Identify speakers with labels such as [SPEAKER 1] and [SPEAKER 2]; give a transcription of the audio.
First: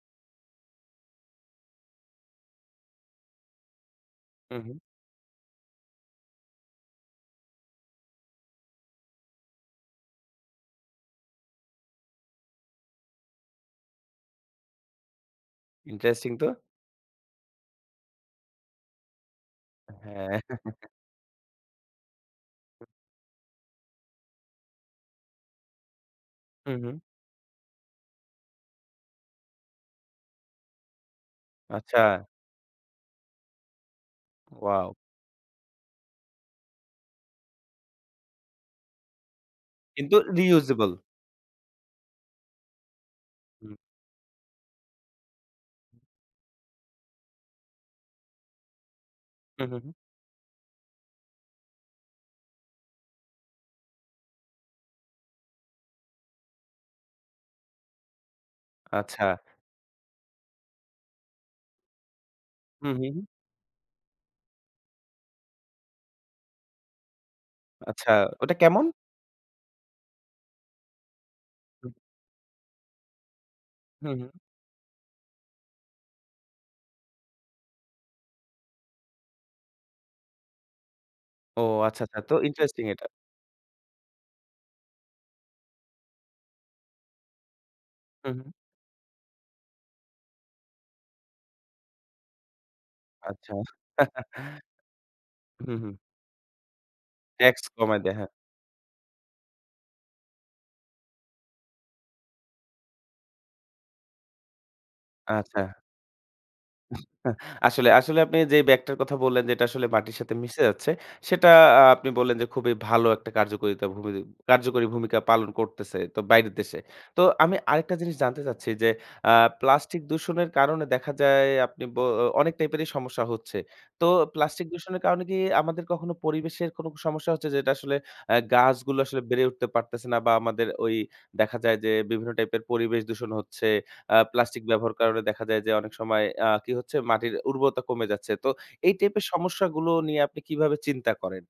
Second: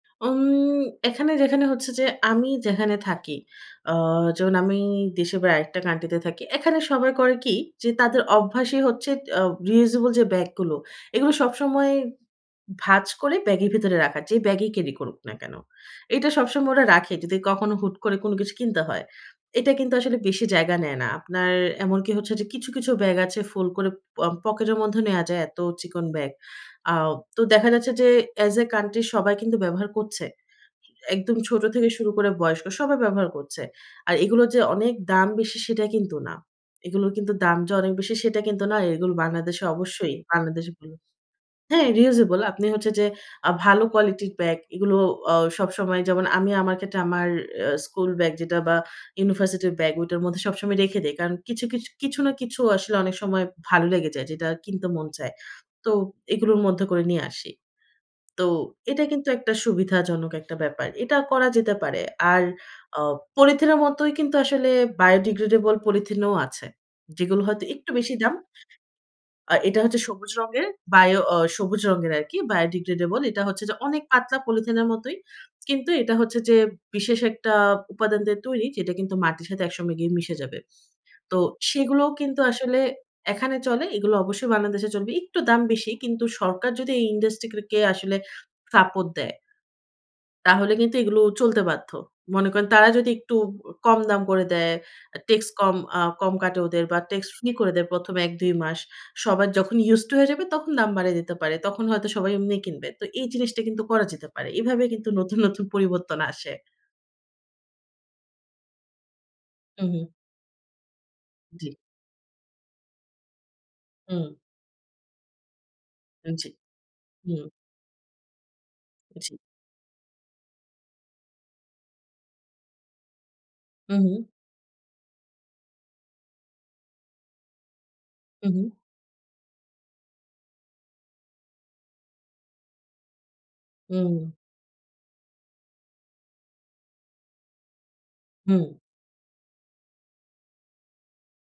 [SPEAKER 1] উম এখানে যেখানে হচ্ছে যে, আমি যেখানে থাকি, আ যেমন
[SPEAKER 2] হু, হুম।
[SPEAKER 1] আমি দেশে বাইরে আরেকটা কান্ট্রিতে থাকি। এখানে সবাই করে কি? যে, তাদের অভ্যাসই হচ্ছে, আ রিউজেবল যে, ব্যাগ গুলো, এগুলো সবসময় ভাঁজ করে ব্যাগের ভেতরে রাখা। যে, ব্যাগেই ক্যারি করুক না কেন। এটা
[SPEAKER 2] ইন্টারেস্টিং তো!
[SPEAKER 1] সবসময় ওরা রাখে, যদি কখনো হুট করে কোন কিছু কিনতে হয়। এটা কিন্তু আসলে
[SPEAKER 2] হ্যাঁ।
[SPEAKER 1] বেশি জায়গা নেয় না। আপনার এমনকি হচ্ছে যে, কিছু, কিছু ব্যাগ আছে, ফোলড করে প পকেটের মধ্যে নেয়া যায়, এত চিকন ব্যাগ।
[SPEAKER 2] হু,
[SPEAKER 1] আ
[SPEAKER 2] হুম।
[SPEAKER 1] তো দেখা যাচ্ছে যে, অ্যাজ এ কান্ট্রি সবাই কিন্তু ব্যবহার করছে। একদম ছোট থেকে শুরু
[SPEAKER 2] আচ্ছা।
[SPEAKER 1] করে বয়স্ক, সবাই ব্যবহার করছে। আর এগুলোর যে,
[SPEAKER 2] ওয়াও!
[SPEAKER 1] অনেক দাম বেশি, সেটা কিন্তু না। এগুলোর কিন্তু দাম যে, অনেক বেশি, সেটা কিন্তু না। এগুলো বাংলাদেশে অবশ্যই
[SPEAKER 2] কিন্তু রি
[SPEAKER 1] বাংলাদেশে
[SPEAKER 2] ইউজেবল।
[SPEAKER 1] হ্যাঁ, রিউজেবল। আপনি হচ্ছে যে, আ
[SPEAKER 2] হুম।
[SPEAKER 1] ভালো কোয়ালিটির ব্যাগ, এগুলো অ সবসময় যেমন, আমি আমার ক্ষেত্রে অ্যা আমার স্কুল ব্যাগ যেটা বা
[SPEAKER 2] হু,
[SPEAKER 1] ইউনিভার্সিটির
[SPEAKER 2] হু, হুম।
[SPEAKER 1] ব্যাগ, ঐ টার মধ্যে সবসময় রেখে দেই। কারণ কিছু, কিছু, কিছু না কিছু আসলে অনেক সময় ভালো লেগে যায়, যেটা কিনতে মন চায়। তো এগুলোর মধ্যে করে নিয়ে আসি। তো এটা
[SPEAKER 2] আচ্ছা।
[SPEAKER 1] কিন্তু একটা সুবিধাজনক একটা ব্যাপার। এটা করা যেতে পারে। আর
[SPEAKER 2] হু,
[SPEAKER 1] অ
[SPEAKER 2] হু, হুম।
[SPEAKER 1] পলিথিন এর মতোই কিন্তু আসলে বায়ো ডিগ্রেডেবল পলিথিনও আছে। যেগুলো হয়তো একটু
[SPEAKER 2] আচ্ছা,
[SPEAKER 1] বেশি দাম
[SPEAKER 2] ওটা কেমন?
[SPEAKER 1] আর এটা হচ্ছে সবুজ রঙের, বায়ো অ সবুজ
[SPEAKER 2] হুম।
[SPEAKER 1] রঙের আরকি, বায়ো ডিগ্রেডেবল। এটা হচ্ছে যে, অনেক
[SPEAKER 2] হু, হুম।
[SPEAKER 1] পাতলা পলিথিনের মতোই। কিন্তু এটা হচ্ছে যে, বিশেষ একটা উপাদান দিয়ে তৈরি, যেটা কিন্তু মাটির সাথে একসঙ্গে গিয়ে মিশে যাবে। তো
[SPEAKER 2] ও! আচ্ছা,
[SPEAKER 1] সেগুলোও
[SPEAKER 2] আচ্ছা। তো
[SPEAKER 1] কিন্তু আসলে
[SPEAKER 2] ইন্টারেস্টিং এটা।
[SPEAKER 1] এখানে চলে। এগুলো অবশ্যই বাংলাদেশে চলবে। একটু দাম বেশি। কিন্তু সরকার যদি এই ইন্ডাস্ট্রি কে আসলে
[SPEAKER 2] হু, হুম।
[SPEAKER 1] সাপোর্ট দেয়, তাহলে কিন্তু এগুলো চলতে বাধ্য। মনে করেন তারা যদি একটু
[SPEAKER 2] আচ্ছা।
[SPEAKER 1] কম দাম করে দেয়, ট্যাক্স
[SPEAKER 2] হু,
[SPEAKER 1] কম
[SPEAKER 2] হুম।
[SPEAKER 1] আ কম কাটে ওদের বা ট্যাক্স ফ্রি
[SPEAKER 2] ট্যাক্স
[SPEAKER 1] করে দেয়
[SPEAKER 2] কমায় দেয়,
[SPEAKER 1] ১ম
[SPEAKER 2] হ্যাঁ।
[SPEAKER 1] ১-২ মাস। সবার যখন ইউস টু হয়ে যাবে, তখন দাম বাড়িয়ে দিতে পারে। তখন হয়তো সবাই এমনি কিনবে। তো এই জিনিসটা কিন্তু করা যেতে পারে। এভাবে কিন্তু নতুন, নতুন
[SPEAKER 2] আচ্ছা।
[SPEAKER 1] পরিবর্তন আসে।
[SPEAKER 2] আসলে, আসলে আপনি যে, ব্যাগটার কথা বললেন যেটা
[SPEAKER 1] হু,
[SPEAKER 2] আসলে
[SPEAKER 1] হুম।
[SPEAKER 2] মাটির সাথে মিশে যাচ্ছে। সেটা
[SPEAKER 1] জি।
[SPEAKER 2] আ আপনি বললেন যে, খুবই ভালো একটা কার্যকরিতা ভূমি
[SPEAKER 1] হুম।
[SPEAKER 2] কার্যকরী ভূমিকা পালন করতেছে। তো
[SPEAKER 1] জি।
[SPEAKER 2] বাইরের দেশে। তো
[SPEAKER 1] হুম।
[SPEAKER 2] আমি আরেকটা জিনিস জানতে চাচ্ছি যে,
[SPEAKER 1] জি।
[SPEAKER 2] আ প্লাস্টিক দূষণের কারণে দেখা যায় আপনি বো অনেক টাইপেরই সমস্যা হচ্ছে।
[SPEAKER 1] হু,
[SPEAKER 2] তো
[SPEAKER 1] হুম।
[SPEAKER 2] প্লাস্টিক দূষণের কারণে কি আমাদের কখনো পরিবেশের কোন সমস্যা হচ্ছে, যেটা আসলে আ
[SPEAKER 1] হু, হুম।
[SPEAKER 2] গাছগুলো আসলে বেড়ে উঠতে পারতেছে না বা আমাদের ওই দেখা যায় যে, বিভিন্ন টাইপের পরিবেশ দূষণ হচ্ছে?
[SPEAKER 1] হুম।
[SPEAKER 2] আ প্লাস্টিক ব্যবহার কারণে দেখা যায় যে, অনেক সময় আ কি হচ্ছে? মাটির উর্বরতা কমে যাচ্ছে। তো
[SPEAKER 1] হুম।
[SPEAKER 2] এই টাইপের সমস্যাগুলো নিয়ে আপনি কিভাবে চিন্তা করেন?